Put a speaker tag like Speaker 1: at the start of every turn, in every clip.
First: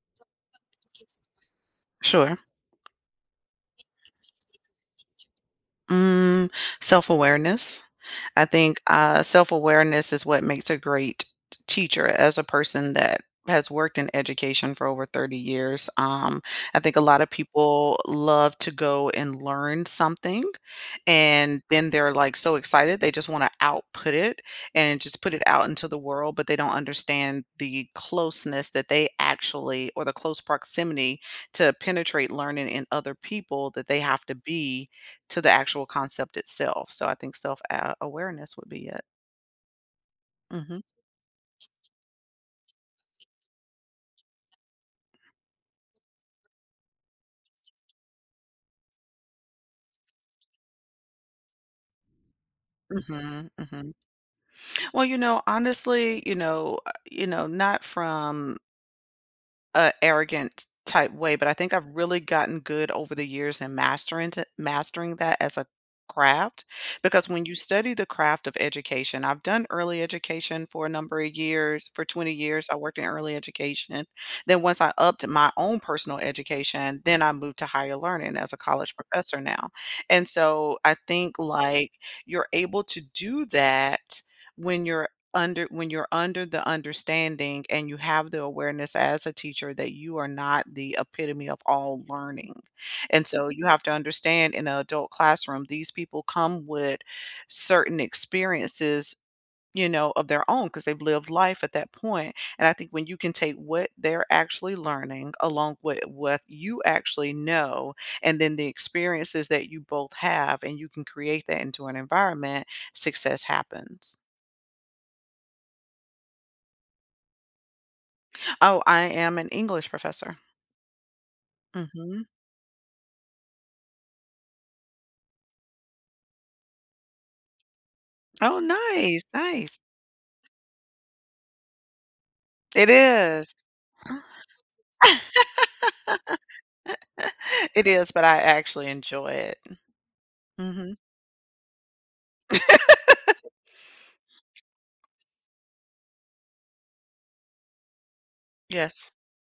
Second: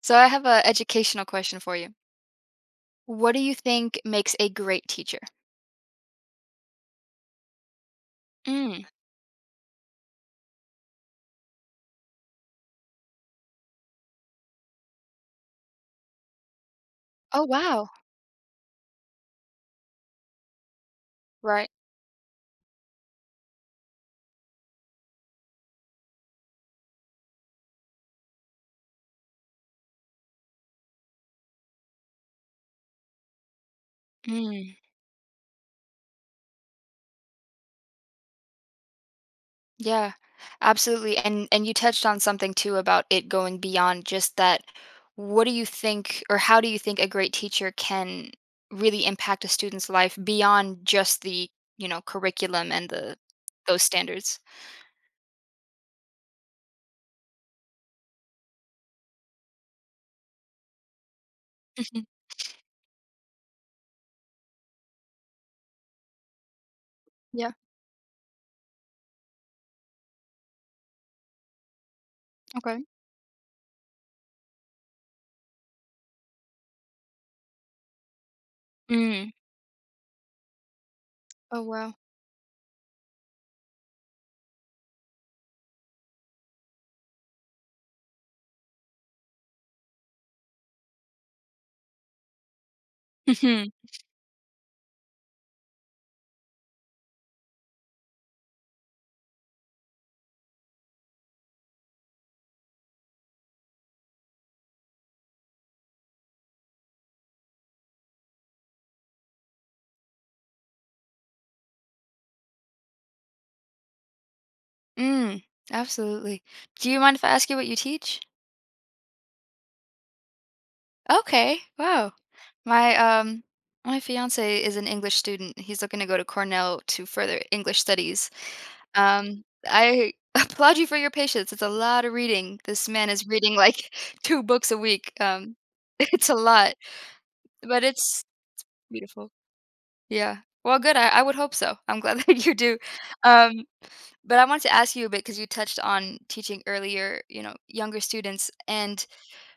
Speaker 1: So I have a educational question for you.
Speaker 2: Sure.
Speaker 1: What do you think makes a great teacher?
Speaker 2: Mm, Self-awareness. I think
Speaker 1: Mm.
Speaker 2: self-awareness is what makes a great teacher as a person that has worked in education for over 30 years. I think a lot of
Speaker 1: Oh wow.
Speaker 2: people love to go and learn something. And
Speaker 1: Right.
Speaker 2: then they're, like, so excited, they just wanna output it and just put it out into the world, but they don't understand the closeness that they actually or the close proximity to penetrate learning in other people that they have to
Speaker 1: Mm.
Speaker 2: be to the actual concept itself. So I think self a awareness would be it.
Speaker 1: Yeah.
Speaker 2: Mhm.
Speaker 1: Absolutely. And you touched on something too about it going beyond just that. What do you think or how do you think a great teacher can really impact a student's life beyond just the curriculum and the
Speaker 2: Mhm.
Speaker 1: those
Speaker 2: Mhm.
Speaker 1: standards?
Speaker 2: Well, honestly, not from a arrogant type way, but I think I've
Speaker 1: Mhm.
Speaker 2: really gotten good over the years in mastering that as a craft because when
Speaker 1: Yeah.
Speaker 2: you study the craft of education, I've done early education for a number of years. For 20 years, I
Speaker 1: Okay.
Speaker 2: worked in early education. Then once I upped my own personal education, then I moved to higher learning as a college
Speaker 1: Mm.
Speaker 2: professor now. And so I think
Speaker 1: Oh
Speaker 2: like
Speaker 1: wow.
Speaker 2: you're able to do that when you're when you're under the understanding and you have the awareness as a teacher that you are not the epitome of all learning. And so you
Speaker 1: Mhm.
Speaker 2: have to understand in an adult classroom, these people come with certain experiences, you know, of their own because they've lived life at that point. And I think when you can take what they're actually learning along with what you actually know and then the experiences that you both have and you can create that into an environment, success happens.
Speaker 1: Mm. Absolutely. Do you mind if I ask you what you teach?
Speaker 2: Oh, I am an English professor.
Speaker 1: Okay. Wow.
Speaker 2: Mhm.
Speaker 1: My my fiance is an English student. He's looking to go to Cornell to further English studies.
Speaker 2: Oh, nice, nice.
Speaker 1: I applaud you for your patience. It's a lot of reading.
Speaker 2: It
Speaker 1: This man is
Speaker 2: is.
Speaker 1: reading like two books a week. It's a lot, but
Speaker 2: It is,
Speaker 1: it's
Speaker 2: but I actually enjoy
Speaker 1: beautiful.
Speaker 2: it.
Speaker 1: Yeah. Well,
Speaker 2: Mhm.
Speaker 1: good. I would hope so. I'm glad that you do. Um but I wanted to ask you a bit because you touched on teaching earlier, you know, younger students and
Speaker 2: Yes.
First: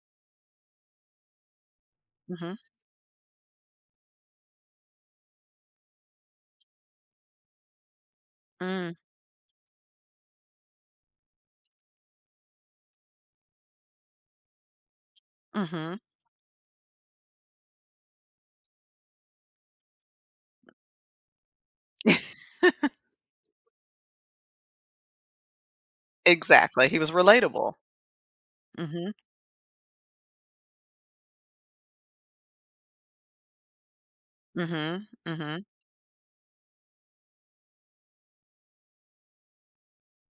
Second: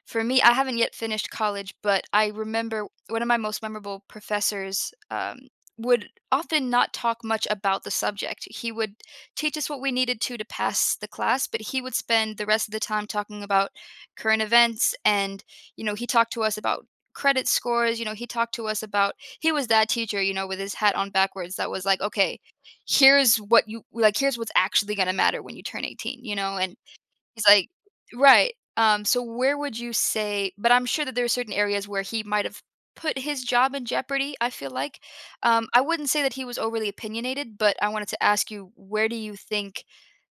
Speaker 1: for me, I haven't yet finished college, but I
Speaker 2: Mhm.
Speaker 1: remember one of my most memorable professors would often not talk much about the subject. He
Speaker 2: Mm.
Speaker 1: would teach us what we needed to pass the class, but he would spend the rest of the time talking about current events. And, you know,
Speaker 2: Mhm.
Speaker 1: he talked to us about credit scores. You know, he talked to us about, he was that teacher, you know, with his hat on backwards that was like, okay, here's what you, like, here's what's actually going to matter when you turn 18, you know? And
Speaker 2: Exactly. He was
Speaker 1: he's like
Speaker 2: relatable.
Speaker 1: right,
Speaker 2: Mhm.
Speaker 1: so where would you say but I'm sure that there are certain areas where he might have put his job in jeopardy, I feel like.
Speaker 2: Mhm. Mhm.
Speaker 1: I wouldn't say that he was overly opinionated, but I wanted to ask you, where do you think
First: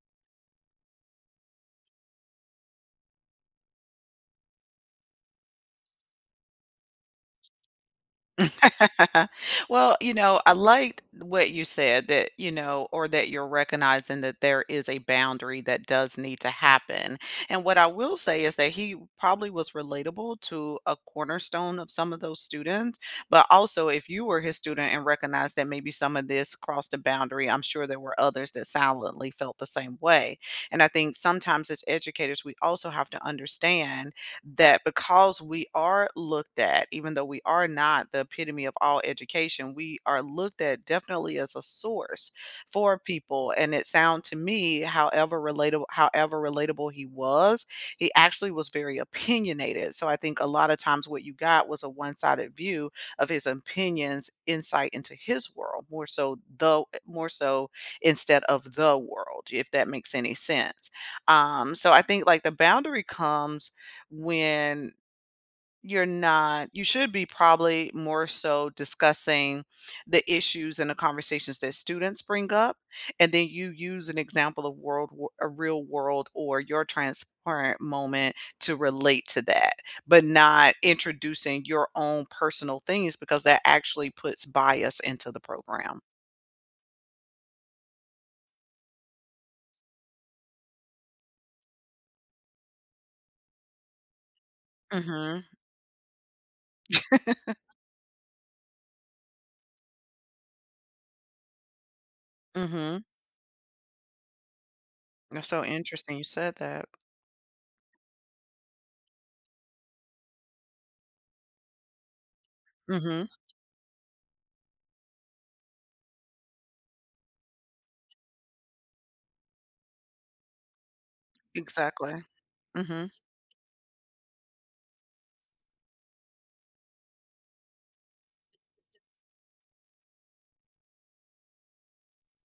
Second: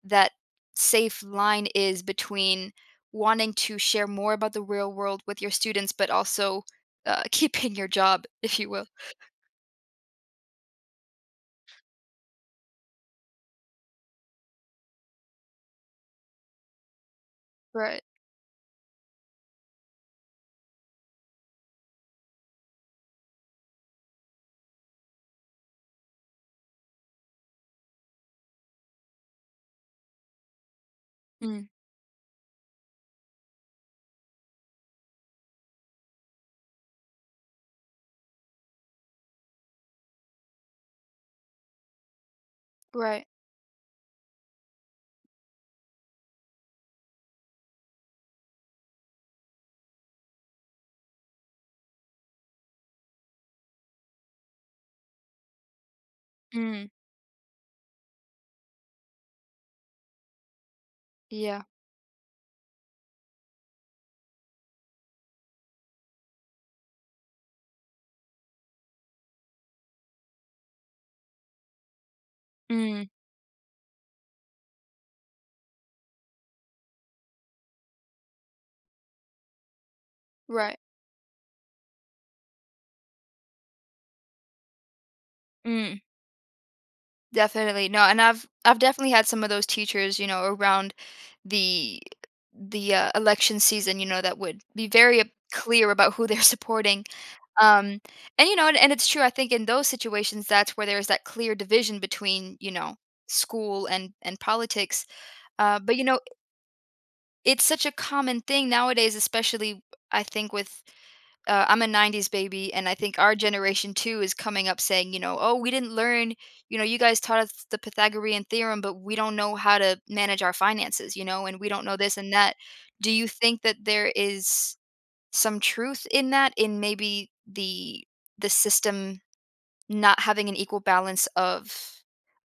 Speaker 1: that safe line is between wanting to share more about the real world with your students, but also, keeping your job, if you will?
Speaker 2: Well, you know, I liked what you said that, you know, or that you're recognizing that there is a boundary that does need to happen. And what I
Speaker 1: Right.
Speaker 2: will say is that he probably was relatable to a cornerstone of some of those students. But also, if you were his student and recognized that maybe some of this crossed a boundary, I'm sure there were others that silently felt the same way. And I think
Speaker 1: Mm,
Speaker 2: sometimes as educators, we also have to understand that because we are looked at, even though we are not the epitome of all education, we are looked at definitely as a source for
Speaker 1: right.
Speaker 2: people. And it sound to me, however relatable he was, he actually was very opinionated. So I think a lot of times what you got was a one-sided view of his opinions, insight into his world,
Speaker 1: Mm,
Speaker 2: more so instead of the world, if that makes any sense.
Speaker 1: yeah.
Speaker 2: So I think like the boundary comes when you're not you should be probably more so discussing the issues and the conversations that students bring up
Speaker 1: Mm,
Speaker 2: and then you use an example of a real world or your transparent moment to relate to that but not
Speaker 1: right.
Speaker 2: introducing your own personal things because that actually puts bias into the program.
Speaker 1: Mm. Definitely. No, and I've definitely had some of those teachers, you know, around the the election season, you know, that would be very
Speaker 2: Mhm.
Speaker 1: clear about who they're supporting. Um and you know, and it's true I think in those situations that's where there's that clear division between, you know,
Speaker 2: Mhm.
Speaker 1: school and politics.
Speaker 2: That's so
Speaker 1: But you
Speaker 2: interesting
Speaker 1: know,
Speaker 2: you said that.
Speaker 1: it's such a common thing nowadays especially I think with I'm a 90s baby, and I think
Speaker 2: Mhm.
Speaker 1: our generation too is coming up saying, you know, oh, we didn't learn, you know, you guys taught us the Pythagorean theorem, but we don't know how to manage our finances, you know, and we don't know
Speaker 2: Exactly.
Speaker 1: this and that.
Speaker 2: Mhm.
Speaker 1: Do you think that there is some truth in that, in maybe the system not having an equal balance of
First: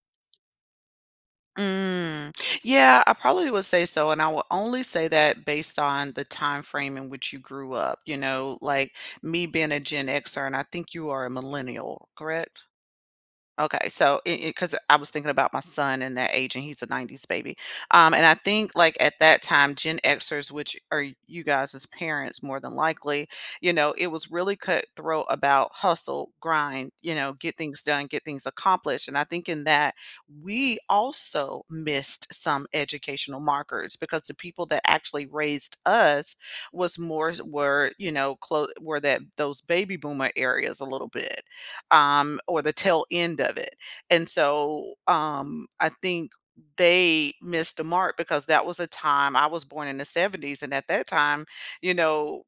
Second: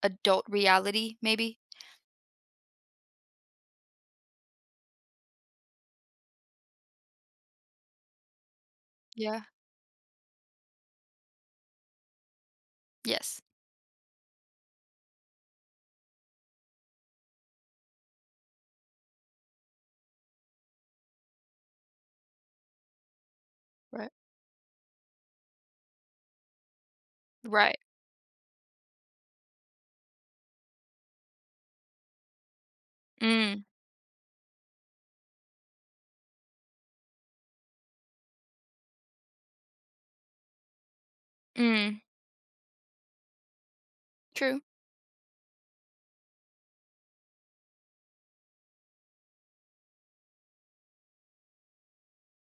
Speaker 1: adult reality, maybe?
Speaker 2: Mm. Yeah, I probably would say so, and I will only say that based on the time frame in which you grew up. You know, like
Speaker 1: Yeah.
Speaker 2: me being a Gen Xer, and I think you are a millennial, correct?
Speaker 1: Yes.
Speaker 2: Okay, so cause I was thinking about my son and that age, and he's a '90s baby. And I think like at that time, Gen Xers, which are you guys as parents, more than likely, you know, it
Speaker 1: Right.
Speaker 2: was really cutthroat about hustle, grind, you know, get
Speaker 1: Right.
Speaker 2: things done, get things accomplished. And I think in that we also missed some educational
Speaker 1: Mm.
Speaker 2: markers because the people that actually raised us was more were you know close were that those baby boomer areas a little bit,
Speaker 1: Mm.
Speaker 2: or the tail end of it. And
Speaker 1: True.
Speaker 2: so I think they missed the mark because that was a time I was born in the '70s. And at that time, you know,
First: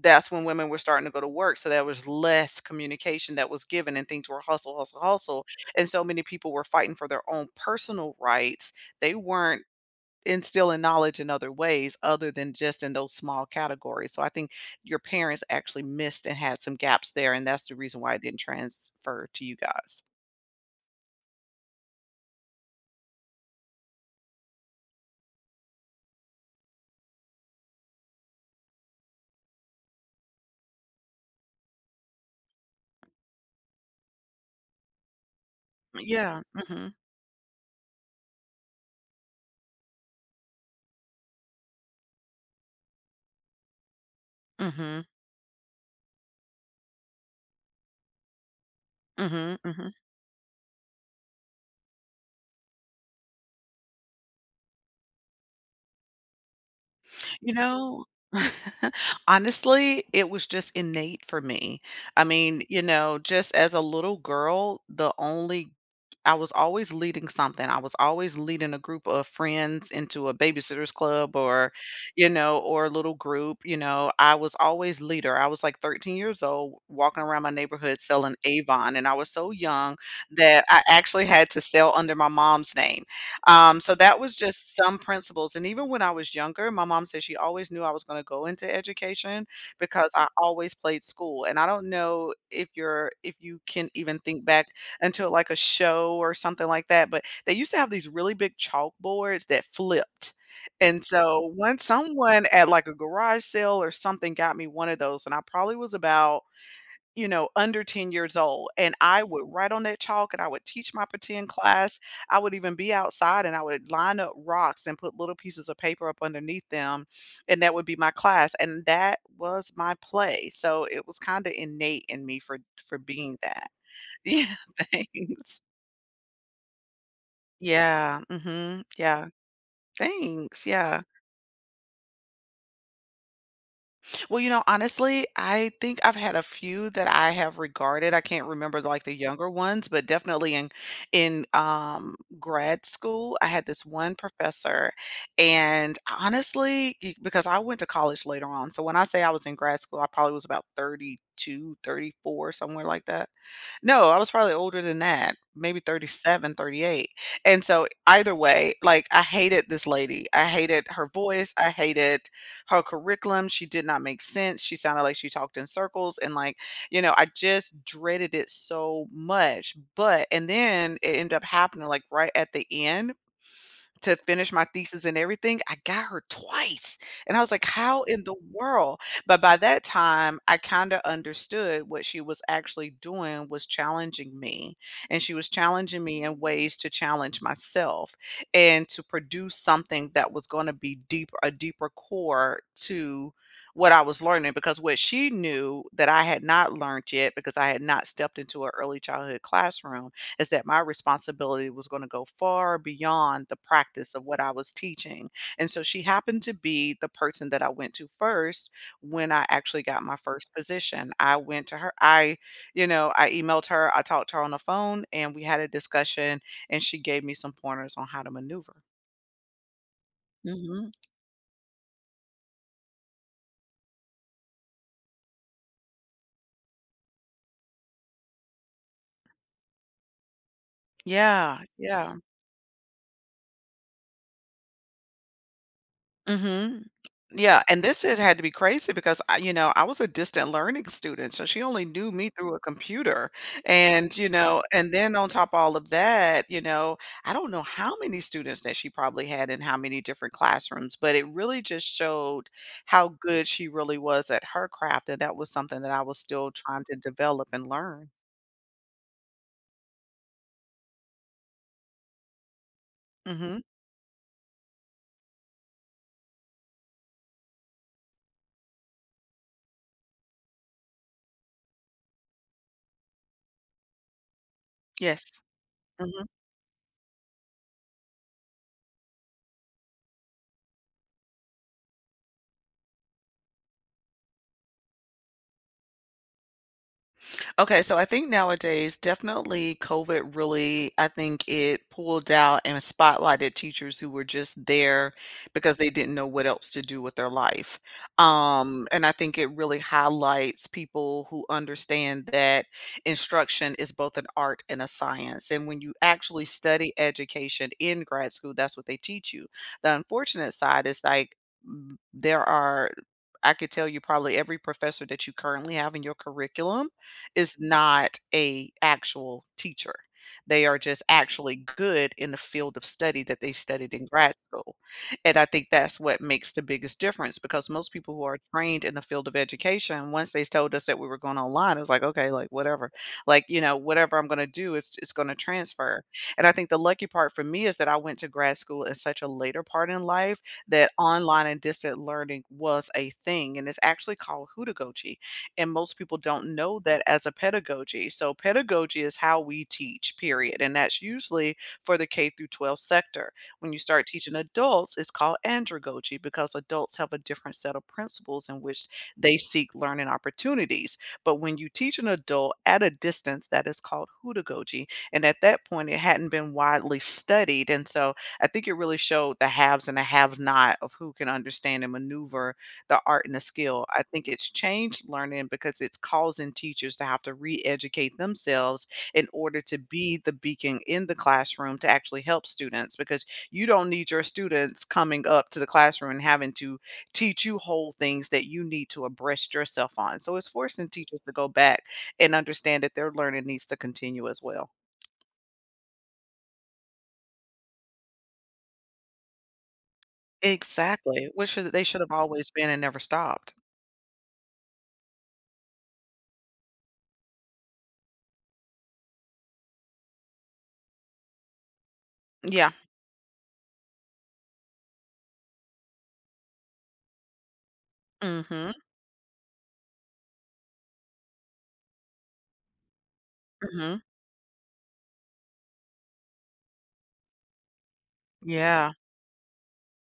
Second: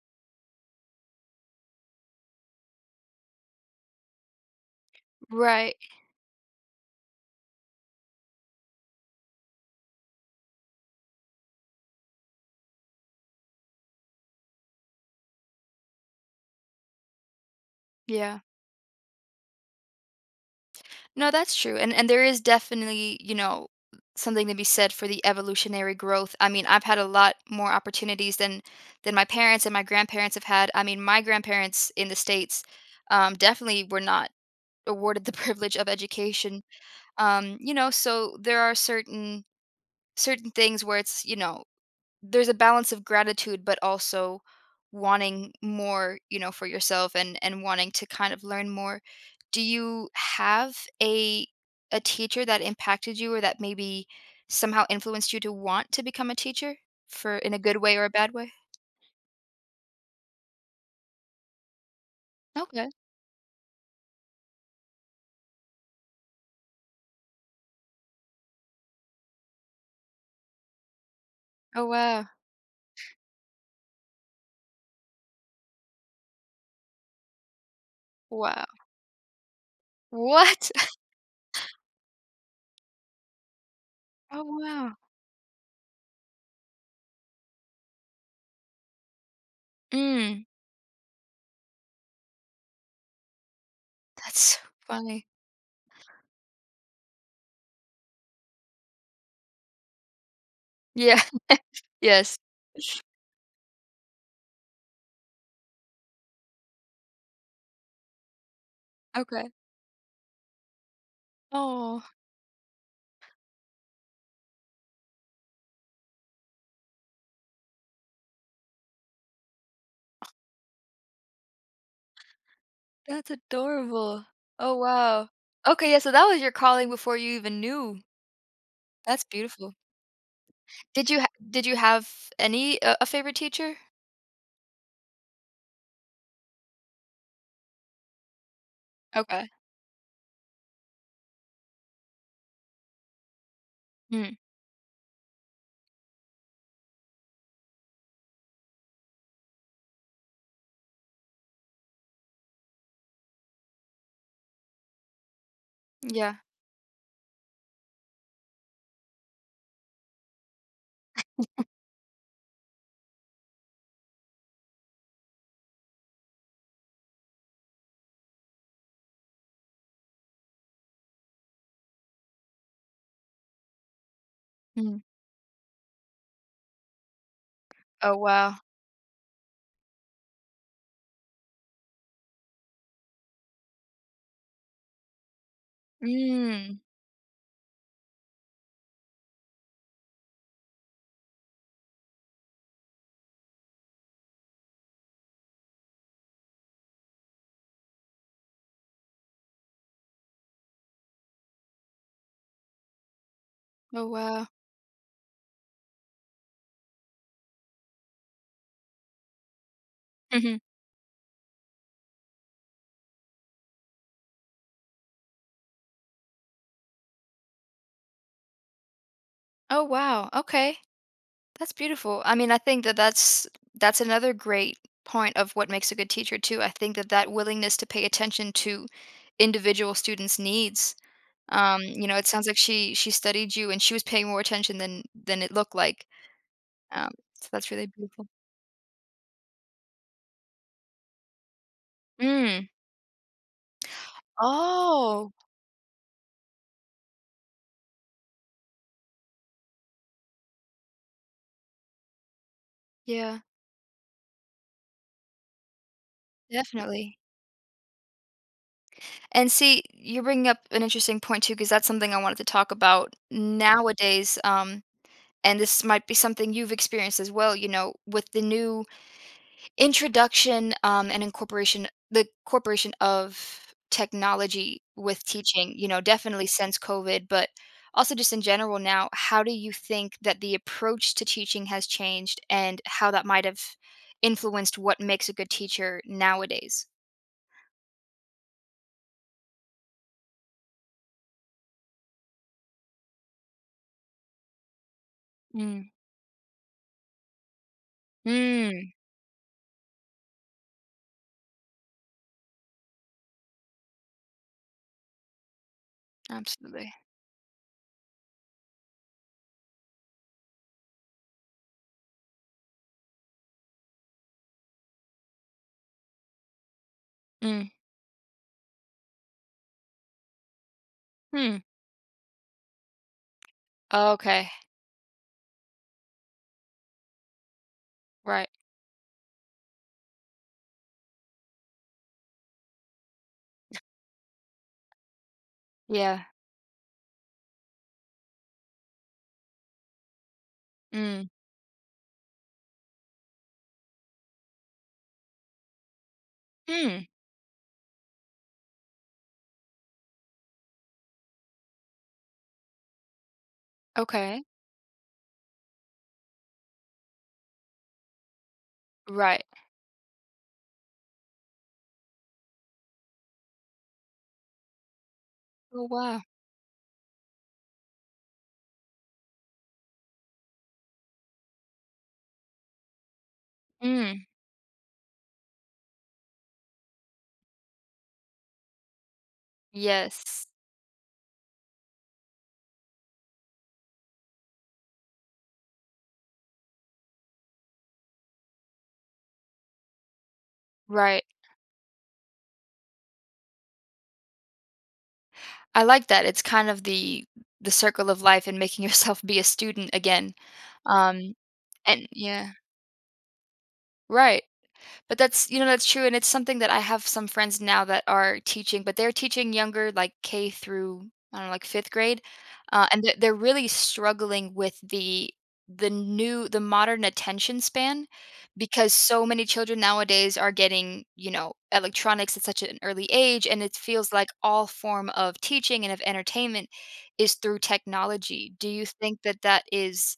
Speaker 2: that's when women were starting to go to work. So there was less communication that was given and things were hustle, hustle, hustle.
Speaker 1: Right.
Speaker 2: And so many people were fighting for their own personal rights. They weren't instilling knowledge in other ways other than just in those small categories. So I think your parents actually missed and had some gaps there, and that's the reason why it didn't
Speaker 1: Yeah.
Speaker 2: transfer to you guys.
Speaker 1: No, that's true, and there is definitely, you know, something to be said for the evolutionary growth. I mean, I've had a lot more opportunities than my parents and my grandparents have had. I mean, my grandparents in the States, definitely were not awarded the privilege of
Speaker 2: Yeah.
Speaker 1: education.
Speaker 2: Mhm.
Speaker 1: You know, so there are certain certain things where it's, you know, there's a balance of gratitude but also
Speaker 2: Mhm.
Speaker 1: wanting more you know for yourself and wanting to kind of learn more
Speaker 2: Mhm.
Speaker 1: do
Speaker 2: Mhm.
Speaker 1: you have a a teacher that impacted you or that maybe somehow influenced you to want to become a teacher for in
Speaker 2: You
Speaker 1: a good way or
Speaker 2: know,
Speaker 1: a bad way
Speaker 2: honestly, it was just innate for me. I mean, you
Speaker 1: okay
Speaker 2: know, just as a little girl, the only I was always leading something. I was always leading a group of friends into a babysitters club or,
Speaker 1: oh wow
Speaker 2: you know, or a little group. You know, I was always leader. I was like 13 years old walking around my neighborhood selling
Speaker 1: wow
Speaker 2: Avon. And I was so young that
Speaker 1: what
Speaker 2: I actually had to sell under my mom's name. So that was
Speaker 1: oh
Speaker 2: just
Speaker 1: wow
Speaker 2: some principles. And even when I was younger, my mom said she always knew I was going to go into education because I
Speaker 1: mm,
Speaker 2: always played school. And I don't know if you're if you can even think
Speaker 1: that's
Speaker 2: back
Speaker 1: funny
Speaker 2: until like a show or something like that, but they used to have these really big chalkboards that flipped. And
Speaker 1: yeah
Speaker 2: so once
Speaker 1: yes
Speaker 2: someone at like a garage sale or something got me one of those, and I probably was about you know, under 10 years old, and I would
Speaker 1: okay
Speaker 2: write on that chalk, and I would teach my pretend class.
Speaker 1: oh
Speaker 2: I would even be outside, and I would line up rocks and put little pieces of paper up underneath them, and that would be my class, and that was my play, so it was kinda innate in me for
Speaker 1: that's
Speaker 2: being that.
Speaker 1: adorable
Speaker 2: Yeah,
Speaker 1: oh wow
Speaker 2: thanks.
Speaker 1: okay yeah so that was your calling before you even knew.
Speaker 2: Yeah, mhm,
Speaker 1: That's
Speaker 2: yeah.
Speaker 1: beautiful.
Speaker 2: Thanks, yeah.
Speaker 1: Did you ha did you have any a favorite teacher?
Speaker 2: Well, you know, honestly, I think I've had a few that I have regarded. I can't remember like the younger
Speaker 1: Okay.
Speaker 2: ones, but definitely in grad school, I had this one
Speaker 1: Mm,
Speaker 2: professor, and honestly, because I went to college later on, so when I say I was in grad school, I probably was about 32, 34, somewhere like that. No, I was probably older than that, maybe
Speaker 1: yeah.
Speaker 2: 37, 38. And so either way, like I hated this lady. I hated her voice. I hated her curriculum. She did not make sense. She sounded like she talked in circles and like, you know, I just dreaded it so much. But and then it ended up happening like right at the end to finish my
Speaker 1: Mm.
Speaker 2: thesis and everything, I got her twice. And I was like, how
Speaker 1: Oh,
Speaker 2: in the
Speaker 1: wow.
Speaker 2: world? But by that time, I kind of understood what she was actually doing was challenging me. And she was challenging me in ways
Speaker 1: Mm.
Speaker 2: to challenge myself and to produce something that was going to be deeper, a deeper core to what I was learning. Because what she knew that I had not learned yet, because I had not stepped into an early childhood classroom, is that my responsibility was going to go far beyond the
Speaker 1: Oh,
Speaker 2: practice of what
Speaker 1: wow.
Speaker 2: I was teaching. And so she happened to be the person that I went to first when I actually got my first
Speaker 1: Mhm.
Speaker 2: position. I went to her. You know, I emailed her, I talked to her on the phone, and we had a discussion, and she gave me some pointers on how to maneuver.
Speaker 1: Oh, wow, okay.
Speaker 2: Hmm.
Speaker 1: That's beautiful. I mean, I think that that's another great point of what makes a good teacher too. I think that that willingness to pay attention to individual students' needs.
Speaker 2: Yeah,
Speaker 1: You
Speaker 2: yeah.
Speaker 1: know, it sounds like she studied you and she was paying more attention than it looked like.
Speaker 2: Mhm.
Speaker 1: So
Speaker 2: Yeah,
Speaker 1: that's
Speaker 2: and
Speaker 1: really
Speaker 2: this has
Speaker 1: beautiful.
Speaker 2: had to be crazy because I you know, I was a distant learning student, so she only knew me through a
Speaker 1: Mm.
Speaker 2: computer, and, you know and then on
Speaker 1: Oh.
Speaker 2: top of all of that, you know, I don't know how many students that she probably had in how many different classrooms, but it really just showed how
Speaker 1: Yeah,
Speaker 2: good she really was at her craft, and that was something that I was still trying to
Speaker 1: definitely.
Speaker 2: develop and learn.
Speaker 1: And see, you're bringing up an interesting point too, because that's something I wanted to talk about
Speaker 2: Mhm.
Speaker 1: nowadays. And this might be something you've experienced as well. You know, with the new introduction and incorporation, the corporation of technology with
Speaker 2: Yes.
Speaker 1: teaching. You know,
Speaker 2: Mhm.
Speaker 1: definitely since COVID, but also just in general now. How do you think that the approach to teaching has changed, and how that might have influenced what makes a good teacher nowadays?
Speaker 2: Okay, so I think nowadays, definitely COVID really, I think it pulled out and spotlighted teachers who were just there because
Speaker 1: Mm.
Speaker 2: they didn't know what else to do with their life.
Speaker 1: Mm.
Speaker 2: And I think it really highlights people who understand that instruction is both an art and a science. And when you actually study
Speaker 1: Absolutely.
Speaker 2: education in grad school, that's what they teach you. The unfortunate side is like there are, I could tell you probably every professor that you currently have in your curriculum is
Speaker 1: Mm.
Speaker 2: not a actual teacher. They are just actually
Speaker 1: Hmm.
Speaker 2: good in the field of study that they studied in
Speaker 1: Oh,
Speaker 2: grad
Speaker 1: okay.
Speaker 2: school. And I think that's what makes the biggest difference because most people who are
Speaker 1: Right.
Speaker 2: trained in the field of education, once they told us that we were going online, it was like, okay, like whatever. Like, you know, whatever I'm going to do is it's going to transfer.
Speaker 1: Yeah.
Speaker 2: And I think the lucky part for me is that I went to grad school in such a later part in life that
Speaker 1: Mm.
Speaker 2: online and distant learning was a thing. And it's actually called Hoodagogy and most people don't know that
Speaker 1: Mm.
Speaker 2: as a pedagogy. So pedagogy is how we teach, period, and that's usually for the K through 12 sector. When you start teaching
Speaker 1: Okay.
Speaker 2: adults, it's called andragogy because adults have a different set of principles in which they
Speaker 1: Right.
Speaker 2: seek learning opportunities. But when you teach an adult at a distance, that is called hudagogy. And at that
Speaker 1: Oh,
Speaker 2: point, it
Speaker 1: wow.
Speaker 2: hadn't been widely studied. And so I think it really showed the haves and the have not of who can understand and maneuver the art and the skill. I
Speaker 1: Mm.
Speaker 2: think it's changed learning because it's causing teachers to have to re-educate themselves in order to be the
Speaker 1: Yes.
Speaker 2: beacon in the classroom to actually help students because you don't need your students coming up to the classroom and having to teach you whole things that you need to abreast yourself on. So it's forcing teachers
Speaker 1: Right.
Speaker 2: to go back and understand that their learning needs to continue as well.
Speaker 1: I like that. It's kind of the circle of life and making yourself be a student again.
Speaker 2: Exactly.
Speaker 1: Um,
Speaker 2: Which should they should
Speaker 1: and
Speaker 2: have always
Speaker 1: yeah.
Speaker 2: been and never stopped.
Speaker 1: Right. But that's you know, that's true, and it's something that I have some friends now that are teaching, but they're teaching younger, like, K through, I don't know, like, 5th grade,
Speaker 2: Yeah.
Speaker 1: and they're really struggling with the new the modern attention span
Speaker 2: Mhm.
Speaker 1: because so many children nowadays are getting, you know, electronics at such an early age, and it
Speaker 2: Mhm.
Speaker 1: feels like all form of teaching and of entertainment is through technology. Do you
Speaker 2: Yeah.
Speaker 1: think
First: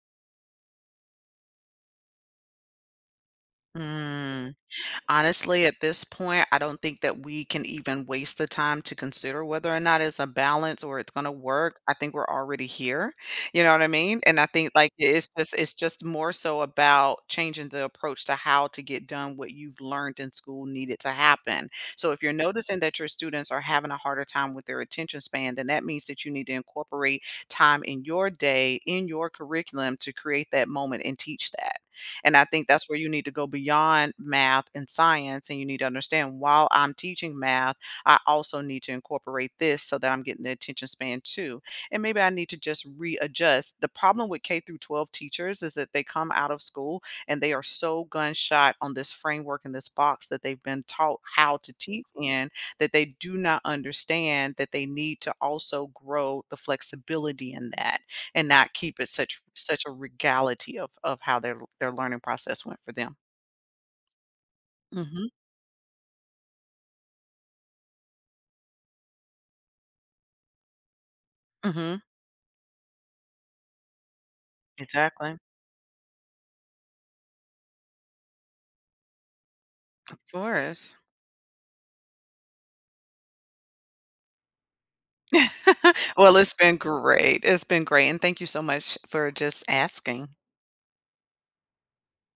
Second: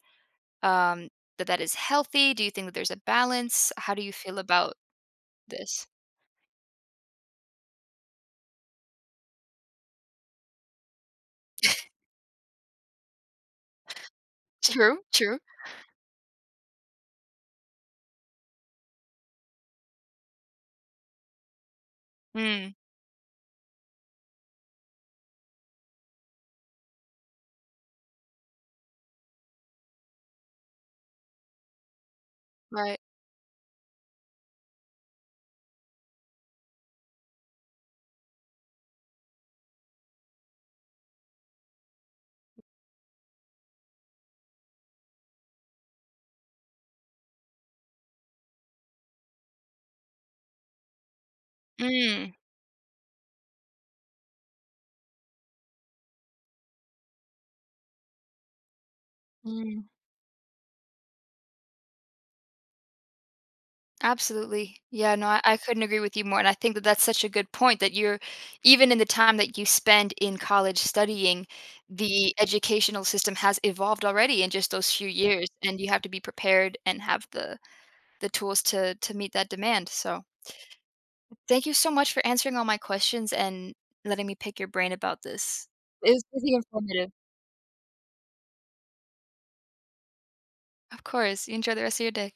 Speaker 1: um that that is healthy? Do you think that there's a balance? How do you feel
Speaker 2: Mm.
Speaker 1: about
Speaker 2: Honestly, at
Speaker 1: this?
Speaker 2: this point, I don't think that we can even waste the time to consider whether or not it's a balance or it's going to work. I think we're already here. You know what I mean? And I think like
Speaker 1: True, true.
Speaker 2: it's just more so about changing the approach to how to get done what you've learned in school needed to happen. So if you're
Speaker 1: Mm,
Speaker 2: noticing that your students are having a harder time with their attention span, then that means that you need to incorporate time in your day, in your curriculum to create that moment and teach that. And I think that's where
Speaker 1: right.
Speaker 2: you need to go beyond math and science. And you need to understand while I'm teaching math, I also need to incorporate this so that I'm getting the attention span too. And maybe I need to just readjust. The problem with K through 12 teachers is that they come out of school and they are so gun shot on this framework and this box that they've been taught how to teach
Speaker 1: Mm,
Speaker 2: in that they do not understand that they need to also grow the flexibility in that and not keep it such
Speaker 1: mm,
Speaker 2: a regality of how their learning process went for them.
Speaker 1: absolutely. Yeah, no,
Speaker 2: Mhm.
Speaker 1: I couldn't agree with you more, and I think that that's such a good point that you're even in the time that you spend in college studying,
Speaker 2: Mhm.
Speaker 1: the educational system has evolved already in just those few
Speaker 2: Exactly. Of
Speaker 1: years, and you have to be prepared and have the tools to meet that demand, so,
Speaker 2: course.
Speaker 1: thank you so much for answering all my questions and letting me pick your brain about this. It was
Speaker 2: Well, it's
Speaker 1: really
Speaker 2: been
Speaker 1: informative.
Speaker 2: great. It's been great, and thank you so much for just asking.
Speaker 1: Of course, you enjoy the rest of your day.